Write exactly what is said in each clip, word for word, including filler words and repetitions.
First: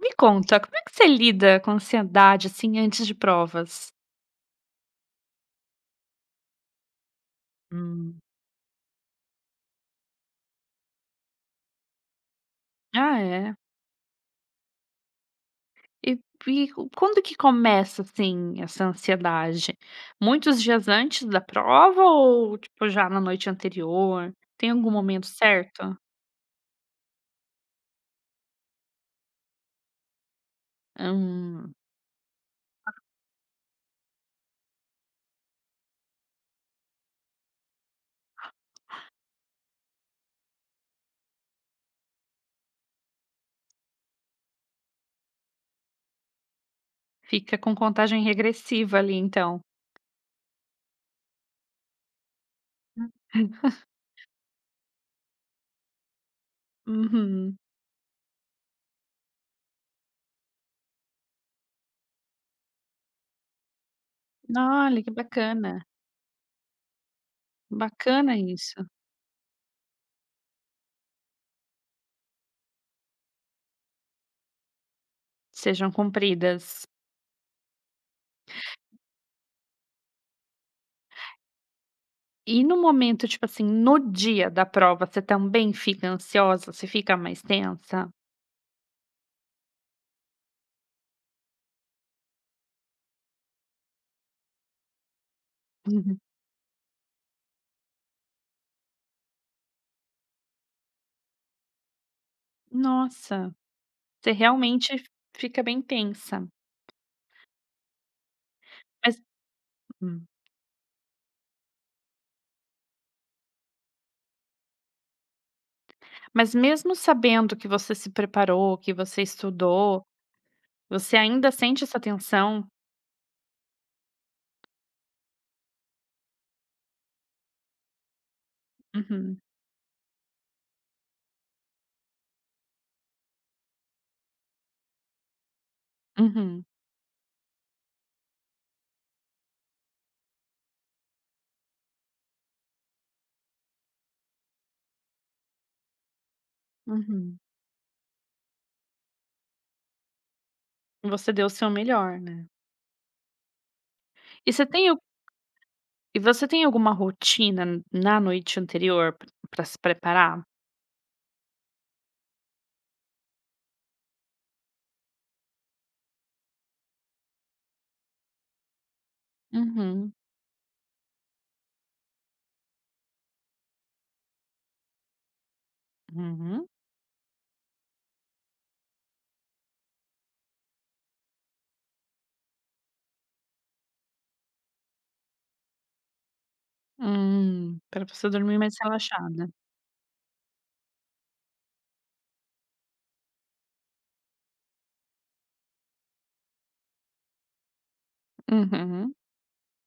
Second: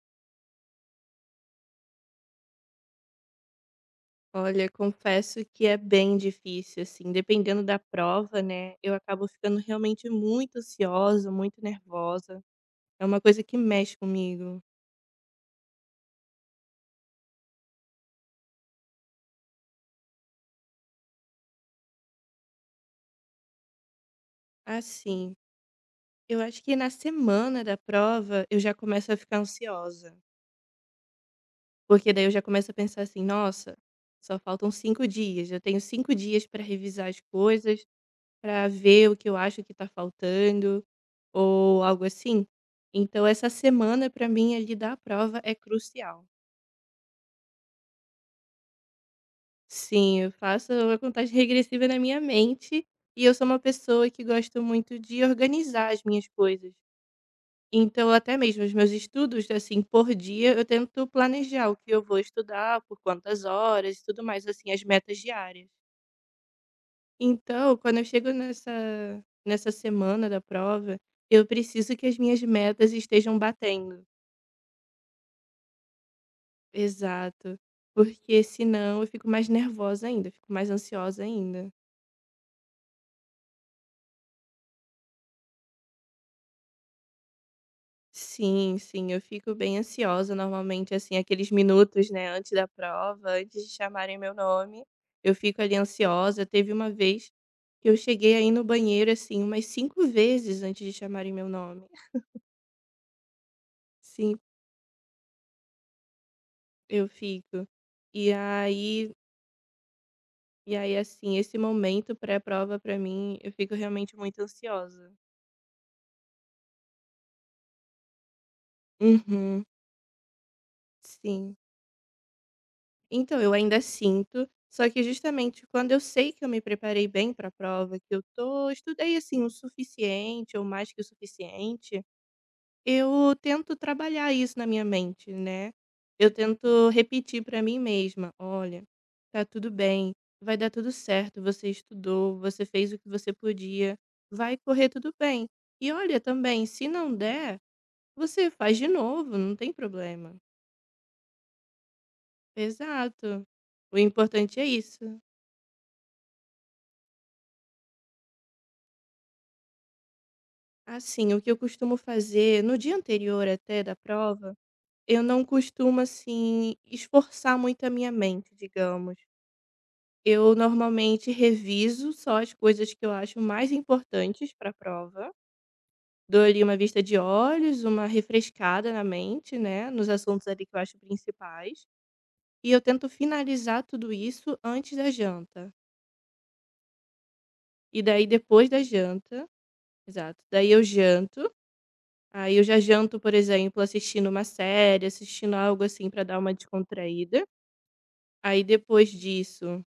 Me conta, como é que você lida com ansiedade, assim, antes de provas? Olha, confesso que é bem difícil, assim, dependendo da Hum. prova, né, eu acabo ficando realmente muito ansiosa, muito nervosa. É uma Ah, coisa é? que mexe comigo. E e o- Quando que começa, assim, essa ansiedade? Muitos dias antes da prova ou, tipo, já na noite anterior? Tem algum momento Assim, certo? eu acho que na semana da prova eu já começo a ficar ansiosa, Hum, porque daí eu já começo a pensar assim: nossa, só faltam cinco dias, eu tenho cinco dias para revisar as coisas, para ver o que eu acho que está faltando, ou algo assim. Então, essa semana, para mim, ali da prova é crucial. fica com contagem regressiva ali, então. Sim, eu faço a contagem regressiva na minha mente e eu sou uma pessoa que gosto muito de organizar as minhas coisas. Uhum. Então, até mesmo os meus estudos, assim, por dia, eu tento planejar o que eu vou estudar, por quantas horas e tudo mais, assim, as Olha, que metas diárias. bacana. Então, quando eu chego Bacana nessa, isso. nessa semana da prova, eu preciso que as minhas metas estejam batendo. Sejam cumpridas. Exato. Porque senão eu fico mais nervosa ainda, eu fico mais ansiosa ainda. E no momento, tipo assim, no dia da prova, você também fica ansiosa? Você fica mais tensa? Sim, sim, eu fico bem ansiosa normalmente, assim, aqueles minutos, né, antes da prova, antes de chamarem meu nome, eu fico ali Uhum. ansiosa. Teve uma vez que eu cheguei aí no banheiro, assim, umas cinco vezes antes de chamarem meu nome. Nossa, você Sim, realmente fica bem tensa. eu fico. E aí Mas hum. e aí, assim, esse momento pré-prova pra mim, eu fico realmente muito ansiosa. Mas mesmo sabendo que você se preparou, que você Uhum, estudou, você ainda sim. sente essa tensão? Então, eu ainda sinto, só que justamente quando eu sei que eu me preparei bem para a prova, que eu tô estudei Uhum, assim o suficiente ou mais que o suficiente, eu tento trabalhar isso na minha mente, né? Eu uhum, tento repetir para mim mesma, olha, tá tudo bem, vai dar tudo certo, você estudou, você fez o que você podia, vai correr tudo bem. E olha também, se não uhum. der, você faz de novo, não tem problema. Você deu o seu melhor, né. Exato. O E importante é você tem al isso. e você tem alguma rotina na noite anterior para se preparar? Assim, o que eu costumo fazer no dia anterior até da prova, eu não costumo, assim, esforçar muito a minha mente, digamos. Uhum, Eu normalmente reviso só as coisas que eu acho mais importantes para a prova. Dou ali uhum. uma vista de olhos, uma refrescada na mente, né, nos assuntos ali que eu acho principais. E eu tento finalizar tudo isso antes da janta. Hum, E pra daí, você dormir depois mais da janta, relaxada. exato, daí eu janto. Aí eu já janto, por exemplo, assistindo uma série, assistindo algo assim pra dar uma descontraída. Aí depois Uhum. disso,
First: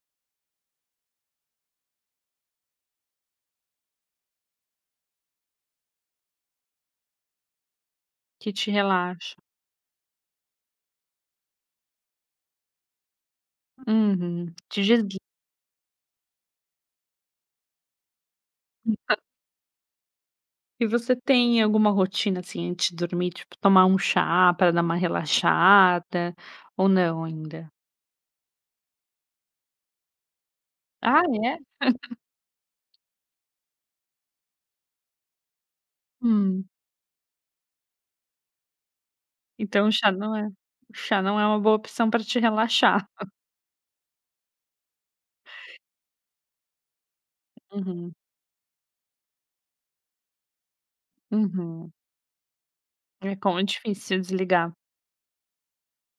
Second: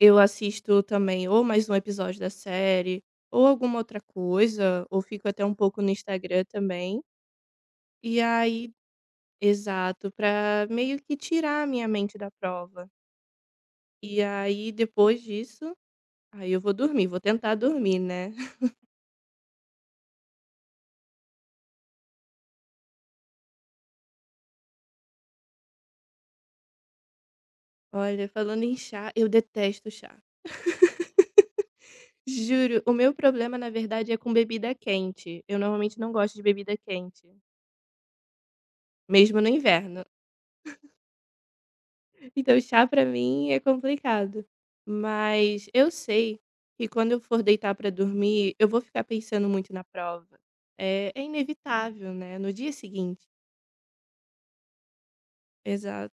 eu assisto também ou mais um episódio da série, ou alguma outra coisa, ou fico até um pouco no Instagram também. E Que te aí, relaxa. exato, pra meio que tirar a minha mente da prova. E Uhum. aí Te desli depois disso, aí eu vou dormir, vou tentar dormir, né? E você tem alguma rotina, assim, antes de dormir, tipo tomar um chá para dar uma relaxada, ou não ainda? Olha, falando em chá, eu detesto chá. Ah, é? Juro, o meu problema na verdade é com bebida quente, eu normalmente não gosto de Hum. bebida quente, mesmo no Então o inverno, chá não é o chá não é uma boa opção para te então chá pra relaxar. mim é complicado. Mas eu sei que quando eu for deitar pra Uhum, dormir, eu vou ficar pensando muito na prova, é é uhum. inevitável, né, no dia seguinte. É como é difícil desligar. Exato.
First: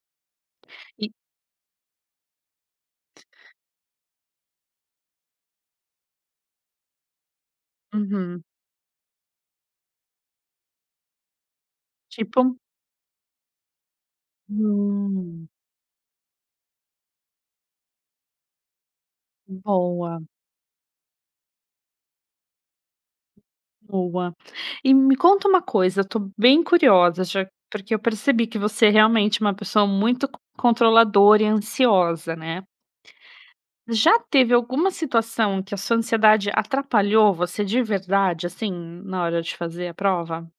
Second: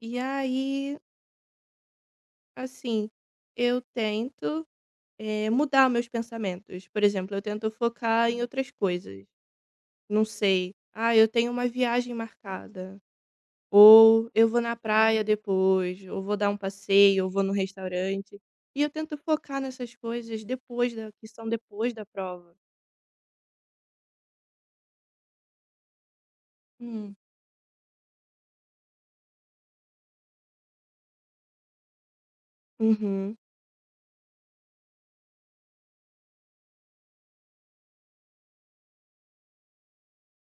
E aí, E assim, eu tento, eh, mudar meus pensamentos, por exemplo, eu tento focar em uhum. outras coisas, não sei, ah, eu tenho uma viagem Tipo marcada. Ou eu vou na praia hum, depois, ou vou dar um passeio, ou vou no restaurante. E eu tento focar nessas boa. coisas depois da que são depois da prova. Boa. E me conta uma coisa, eu tô bem Hum. curiosa, já porque eu percebi que você é realmente uma pessoa muito co- controladora e ansiosa, né? Uhum. Já teve alguma situação que a sua ansiedade atrapalhou você de verdade, assim, na hora de fazer a prova?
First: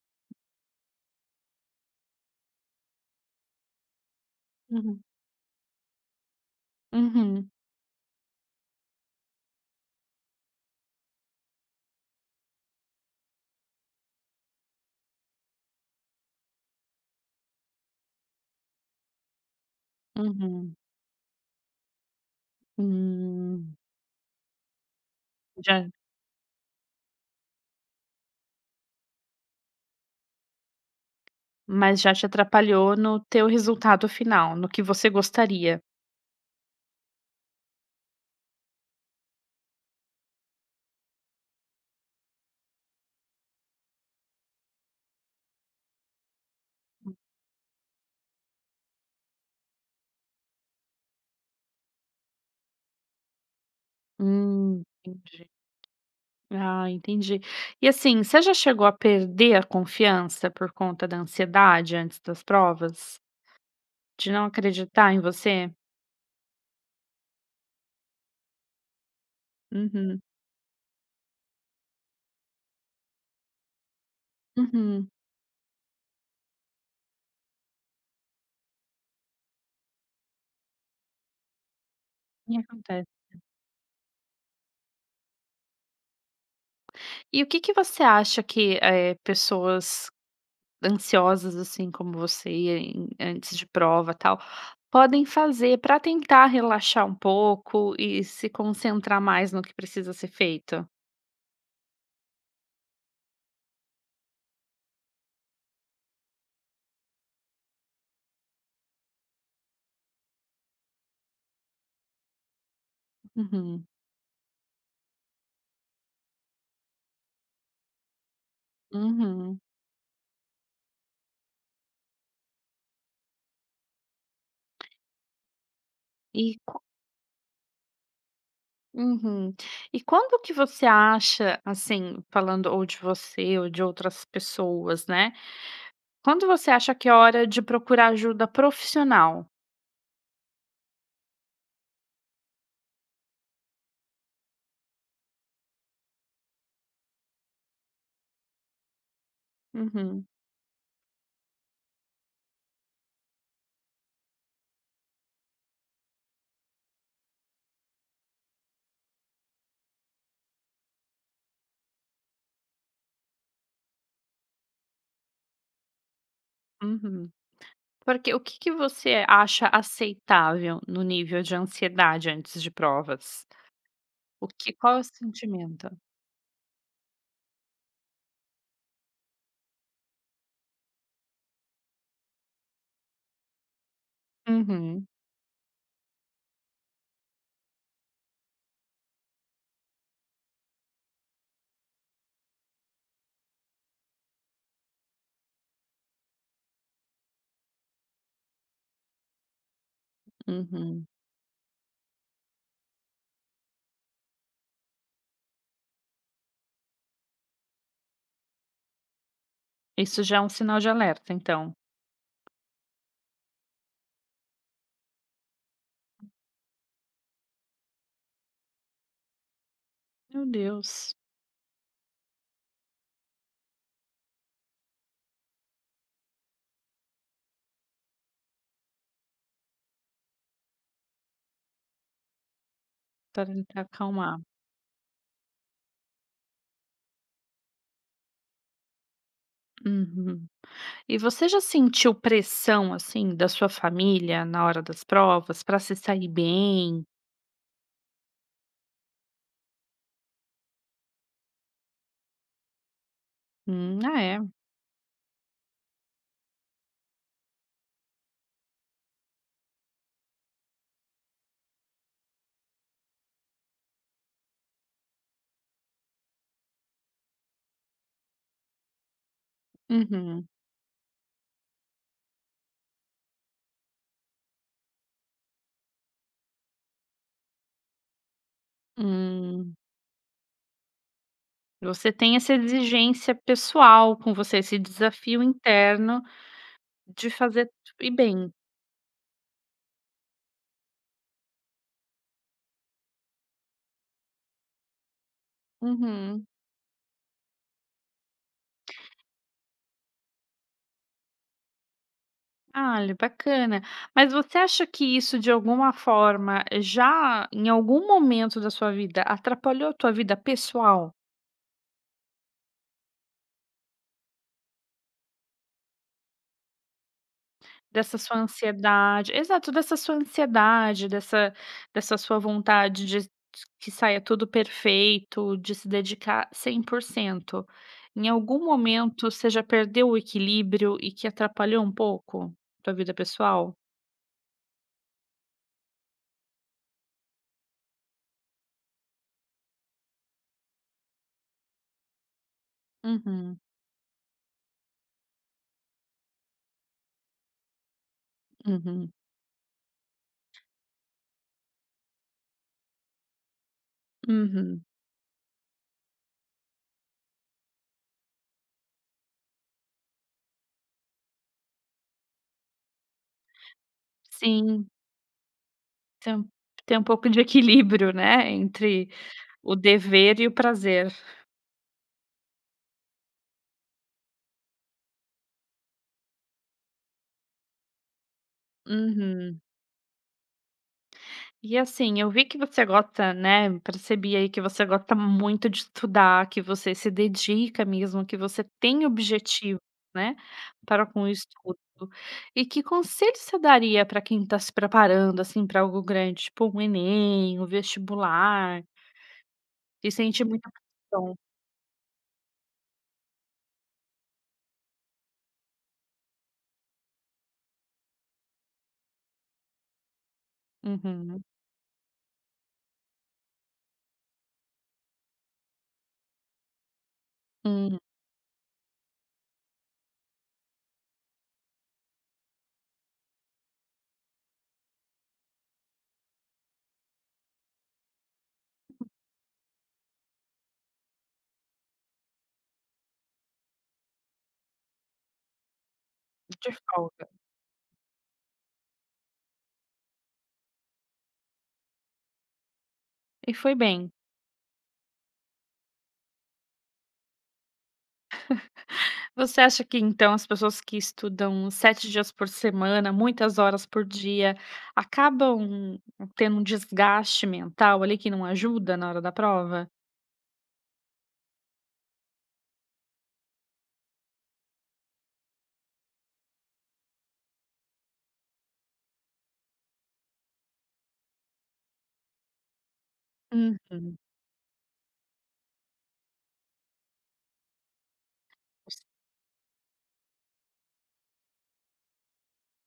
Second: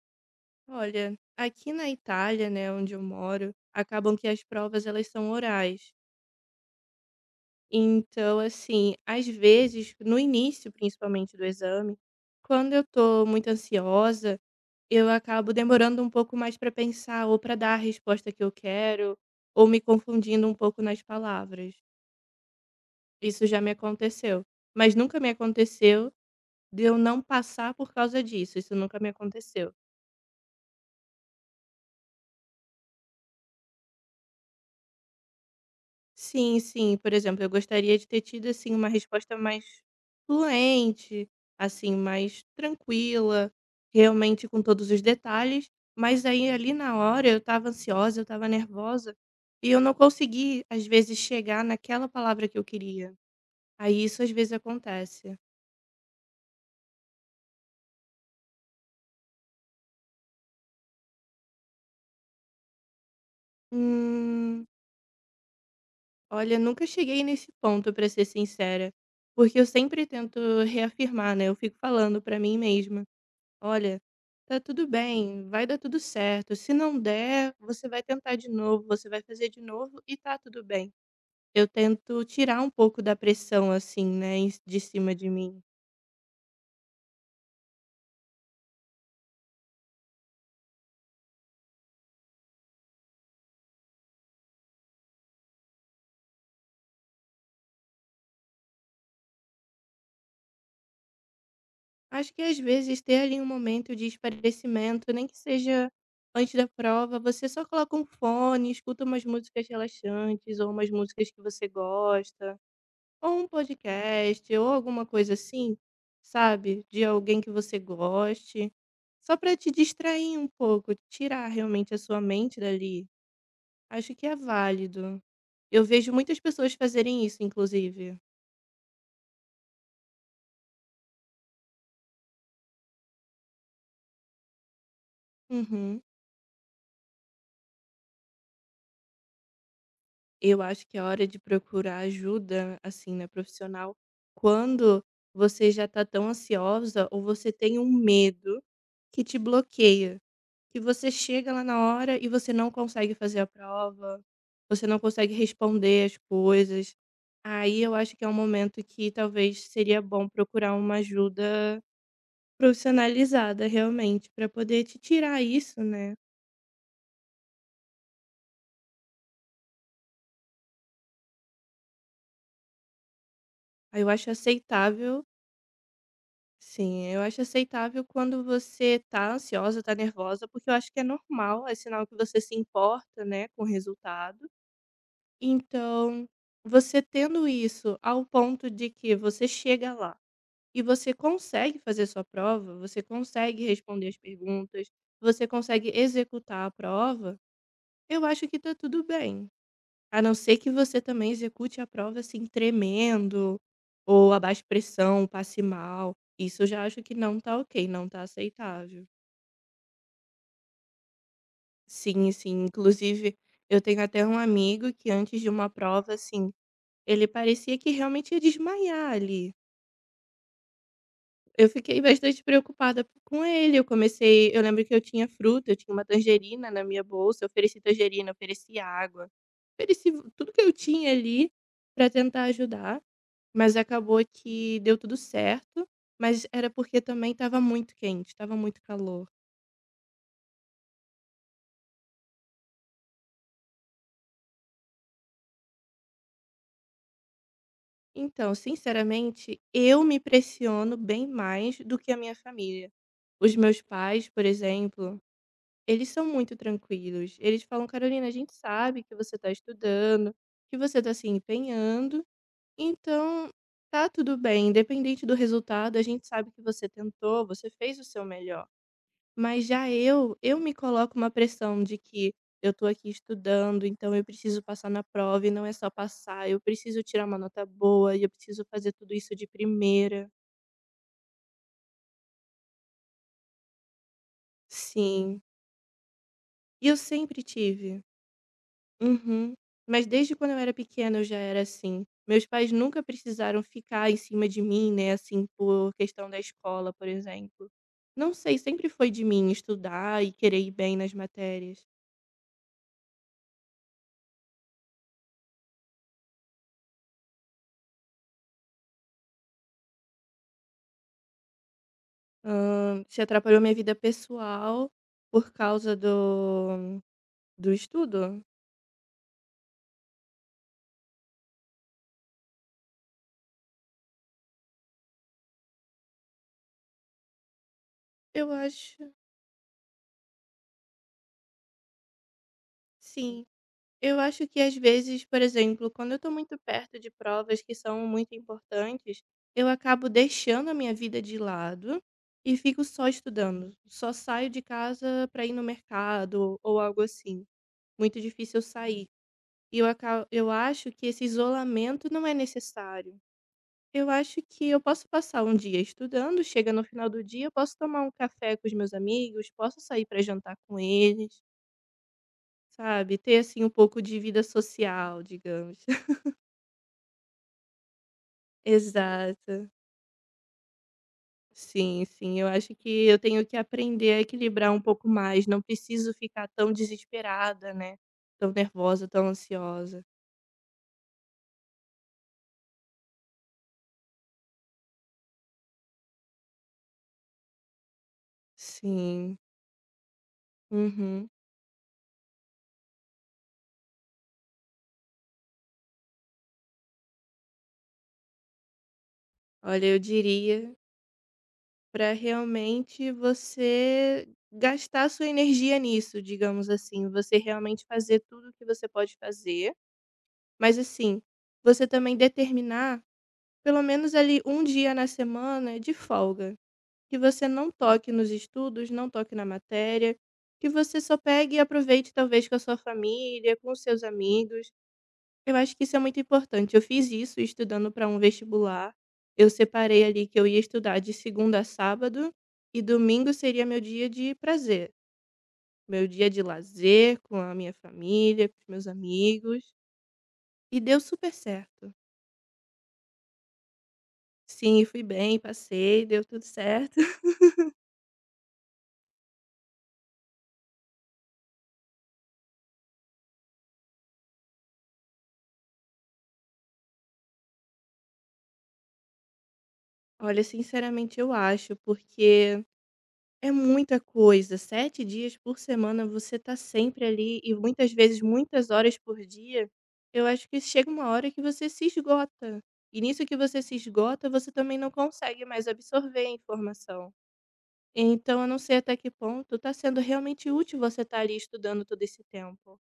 Olha, aqui na Itália, né, onde eu moro, acabam que as provas Uhum. elas são orais. Uhum. Então, assim, às vezes, no início, principalmente do exame, quando eu tô muito ansiosa, eu acabo demorando um pouco mais para pensar ou para dar a resposta que eu quero, ou me confundindo um Uhum. pouco nas palavras. Isso já me Hum, aconteceu, mas nunca me já, aconteceu de eu não passar por causa disso. Isso nunca me aconteceu. mas já te atrapalhou no teu resultado final, no que você gostaria. Sim, sim. Por exemplo, eu gostaria de ter tido, assim, uma resposta mais fluente, assim, mais tranquila, realmente com todos os detalhes, mas aí, ali na hora, eu estava ansiosa, eu estava nervosa, e eu não consegui, às vezes, chegar naquela palavra que eu queria. Aí isso às vezes Hum, acontece. entendi. Ah, entendi. E assim, você já chegou a perder a confiança por conta da ansiedade antes das provas? De não Hum, acreditar em você? olha, nunca cheguei nesse ponto, para ser sincera, porque eu sempre Uhum, tento reafirmar, né, eu fico falando para mim mesma. Olha, tá tudo uhum, bem, vai dar tudo certo. Se não der, você vai tentar de novo, você vai fazer de novo e tá tudo bem. Eu tento e tirar um pouco acontece. da pressão, assim, né, em- de cima de mim. E o que que você acha que, eh, pessoas ansiosas, assim, como você, em antes de prova, tal, podem fazer para tentar relaxar um pouco e se concentrar mais no que precisa ser feito? Acho que às vezes ter ali um momento de esparecimento, nem que seja antes da prova, você só coloca um fone, escuta umas músicas relaxantes ou umas músicas que você gosta. Ou um Uhum, podcast ou alguma coisa assim, sabe, de alguém que você goste, só para uhum. te distrair um pouco, tirar realmente a sua mente dali. Acho que é válido. Eu vejo muitas E pessoas fazerem isso, inclusive. uhum. E quando que você acha, assim, falando ou de você ou de outras pessoas, né, Uhum. quando você acha que é hora de procurar ajuda profissional? Eu acho que é hora de procurar ajuda, assim, né, profissional, quando você já tá tão ansiosa ou você tem um medo que te bloqueia. Uhum. Que você chega lá na hora e você não consegue fazer a prova, você não consegue responder as coisas. Aí eu acho que é um momento que talvez seria bom procurar uma ajuda profissionalizada, realmente, para poder te tirar isso, né? Uhum. Porque o que que você acha aceitável no nível de ansiedade antes de provas? Aí eu acho O que qual é o aceitável, sentimento? sim, eu acho aceitável quando você tá ansiosa, tá nervosa, porque eu acho que é normal, é sinal que você se importa, né, com o resultado. Uhum, Então, você tendo isso ao ponto de que você chega lá e você consegue fazer sua prova, você consegue responder as perguntas, você consegue executar a prova, eu acho que tá tudo bem. A não ser que você uhum. também execute a prova assim tremendo, ou a baixa pressão, passe mal. Isso eu já acho que não tá ok, não tá aceitável. Isso já é um sinal de alerta, então. Sim, sim. Inclusive, eu tenho até um amigo que antes de uma prova, assim, ele parecia que realmente ia desmaiar ali. Meu Deus, Eu fiquei bastante preocupada com ele, eu comecei eu lembro que eu tinha fruta, eu tinha uma tangerina na minha bolsa, eu ofereci tangerina, ofereci água, ofereci tudo que eu tinha ali para tentar ajudar, para mas tentar acabou acalmar. que deu tudo certo, mas era porque também estava muito quente, estava muito calor. Uhum. E você já sentiu pressão, assim, da sua família na hora das provas para se sair bem? Então, sinceramente, eu me pressiono bem mais do que a minha família. Os meus Hum, ah, pais, por é. exemplo, eles são muito tranquilos. Eles falam: "Carolina, a gente sabe que você está estudando, que você está se empenhando, então tá tudo bem, independente do resultado, a gente sabe que você tentou, você fez o seu melhor". Mas já eu, Uhum. eu me coloco uma pressão de que eu tô aqui estudando, então eu preciso passar na prova e não é só passar, eu preciso tirar uma nota boa e eu preciso fazer tudo isso de Hum. primeira. Você tem essa exigência pessoal com você, esse Sim, desafio interno e eu de sempre fazer tudo tive. e bem. Uhum. Mas desde quando eu era pequena eu já era assim. Meus pais nunca precisaram ficar em cima de mim, né, assim, por questão da Uhum. escola, por exemplo. Não sei, sempre foi de mim estudar e querer ir bem nas matérias. Ah, olha, bacana. Mas você acha que isso, de alguma forma, já em algum momento da sua vida, atrapalhou a tua vida pessoal? Hã, se atrapalhou minha vida pessoal por causa do do Dessa sua estudo? ansiedade exato, dessa sua ansiedade, dessa dessa sua vontade de que saia tudo perfeito, de se dedicar cem por cento. Em Eu algum acho momento você já perdeu o equilíbrio e que atrapalhou um pouco tua vida sim. pessoal? Eu acho que às vezes, por exemplo, quando eu tô muito perto de provas que são muito importantes, eu acabo deixando a minha vida de lado e fico só Uhum, estudando. Só saio de casa para ir no mercado ou algo assim. Muito difícil eu sair. uhum, E eu, aca- eu acho que esse isolamento não é necessário. Eu acho que eu uhum. posso passar um dia estudando, chega no final do dia, eu posso tomar um café com os meus amigos, posso sair para jantar com eles, sabe? Ter assim um pouco de vida Sim, social, digamos. tem um- tem um pouco de equilíbrio, né, entre Exato. o dever e o prazer. Sim, sim, eu acho que eu tenho que aprender a equilibrar um pouco mais, não preciso ficar tão desesperada, né, tão nervosa, tão Uhum. ansiosa. E assim, eu vi que você gosta, né, percebi aí que você gosta muito de estudar, que você se dedica mesmo, que você tem Sim. objetivo, né, para com o Uhum. estudo. E que conselho você daria para quem está se preparando, assim, para algo grande, tipo um Enem, um vestibular, Olha, eu e sente muita diria pressão? para realmente você gastar sua energia nisso, digamos assim, você realmente fazer tudo o que você pode fazer, mas assim, Uhum. você também determinar pelo menos ali um dia na semana de folga, que você não Hum, toque nos estudos, não toque na matéria, que você só pegue e aproveite talvez com a sua família, com os seus amigos. Eu acho que isso é muito importante. Eu fiz isso estudando para um vestibular. Eu separei ali que eu ia estudar de segunda a sábado e domingo seria meu dia de prazer, meu dia de de lazer folga. com a minha família, com os meus amigos. E deu super certo. E foi bem? Sim, fui bem, passei, deu tudo certo. Você acha que então as pessoas que estudam sete dias por semana, muitas horas por dia, acabam tendo um desgaste mental ali que não ajuda na hora da prova? Olha, sinceramente eu acho, porque é muita coisa. Sete dias por semana você tá sempre ali e muitas vezes muitas horas por dia, eu acho que chega uma hora que você se esgota. E nisso que você se Uhum. esgota, você também não consegue mais absorver a informação. Então eu não sei até que ponto tá sendo realmente útil você estar ali estudando todo esse tempo.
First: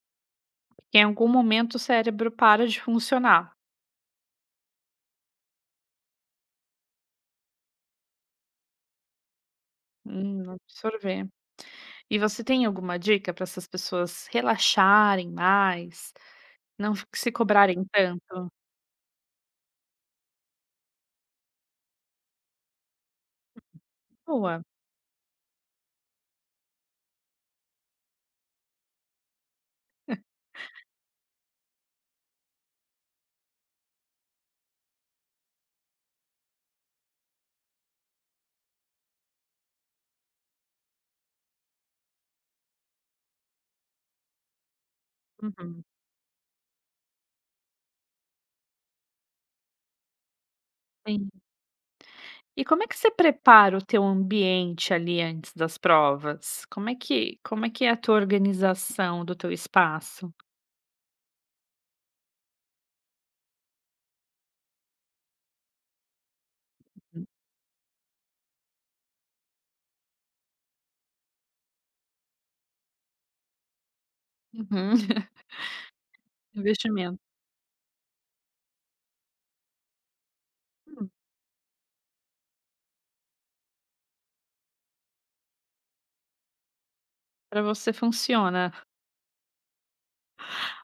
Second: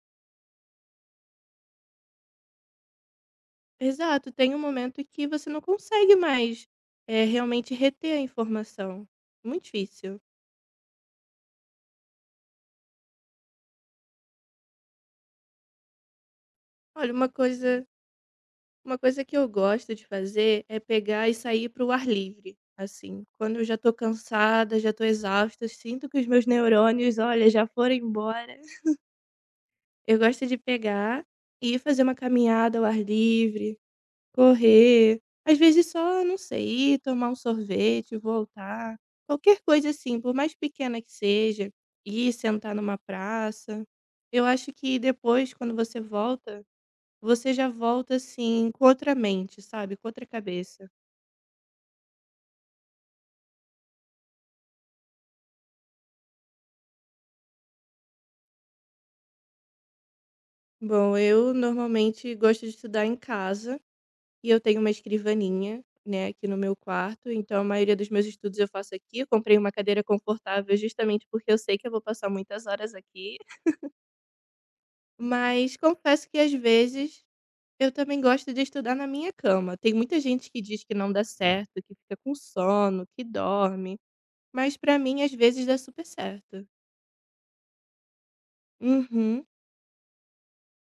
Em algum momento o cérebro para de funcionar, Exato, tem um momento que você não consegue mais, eh, realmente reter a informação. Muito difícil. hum, absorver. E você tem alguma dica para essas pessoas relaxarem mais, não f Olha, uma se cobrarem coisa tanto? Uma coisa que eu gosto de fazer é pegar e sair para o ar livre, assim. Quando eu já tô Boa. cansada, já tô exausta, sinto que os meus neurônios, olha, já foram embora. Eu gosto de pegar e fazer uma caminhada ao ar livre, correr, às vezes só, não sei, ir tomar um sorvete, voltar, qualquer coisa assim, por mais pequena que seja, ir sentar numa praça. Eu acho que depois, quando Uhum. você volta, você já volta, assim, com outra mente, sabe, com outra cabeça. Sim. E como é que você prepara o teu ambiente ali antes das provas? Como é que como é que é a tua organização do teu espaço? Bom, eu normalmente gosto de estudar em casa e eu tenho uma escrivaninha, né, aqui no meu Uhum. quarto, então a maioria dos meus estudos eu faço aqui. Eu comprei uma cadeira confortável justamente porque eu sei que eu vou passar muitas horas aqui, mas confesso que às Investimento. vezes eu também gosto de estudar na minha cama. Tem muita gente que diz que Hum, não dá certo, que fica com sono, que dorme, mas pra mim às vezes dá super certo. para você funciona. Uhum.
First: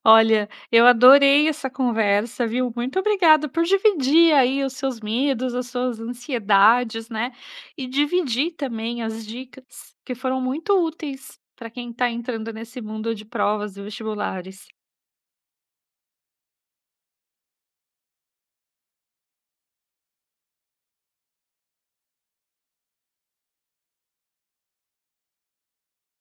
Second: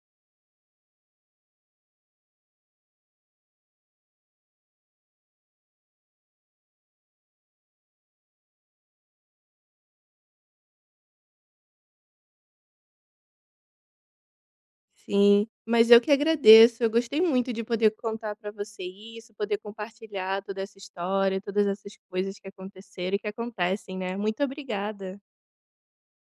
Olha, eu adorei essa conversa, viu? Muito obrigada por dividir aí os seus medos, as suas ansiedades, né? E dividir também as dicas que foram muito úteis para quem está entrando nesse mundo de provas e vestibulares. Sim, mas eu que agradeço. Eu gostei muito de poder contar para você isso, poder compartilhar toda essa história, todas essas coisas que aconteceram e que acontecem, né. Muito obrigada.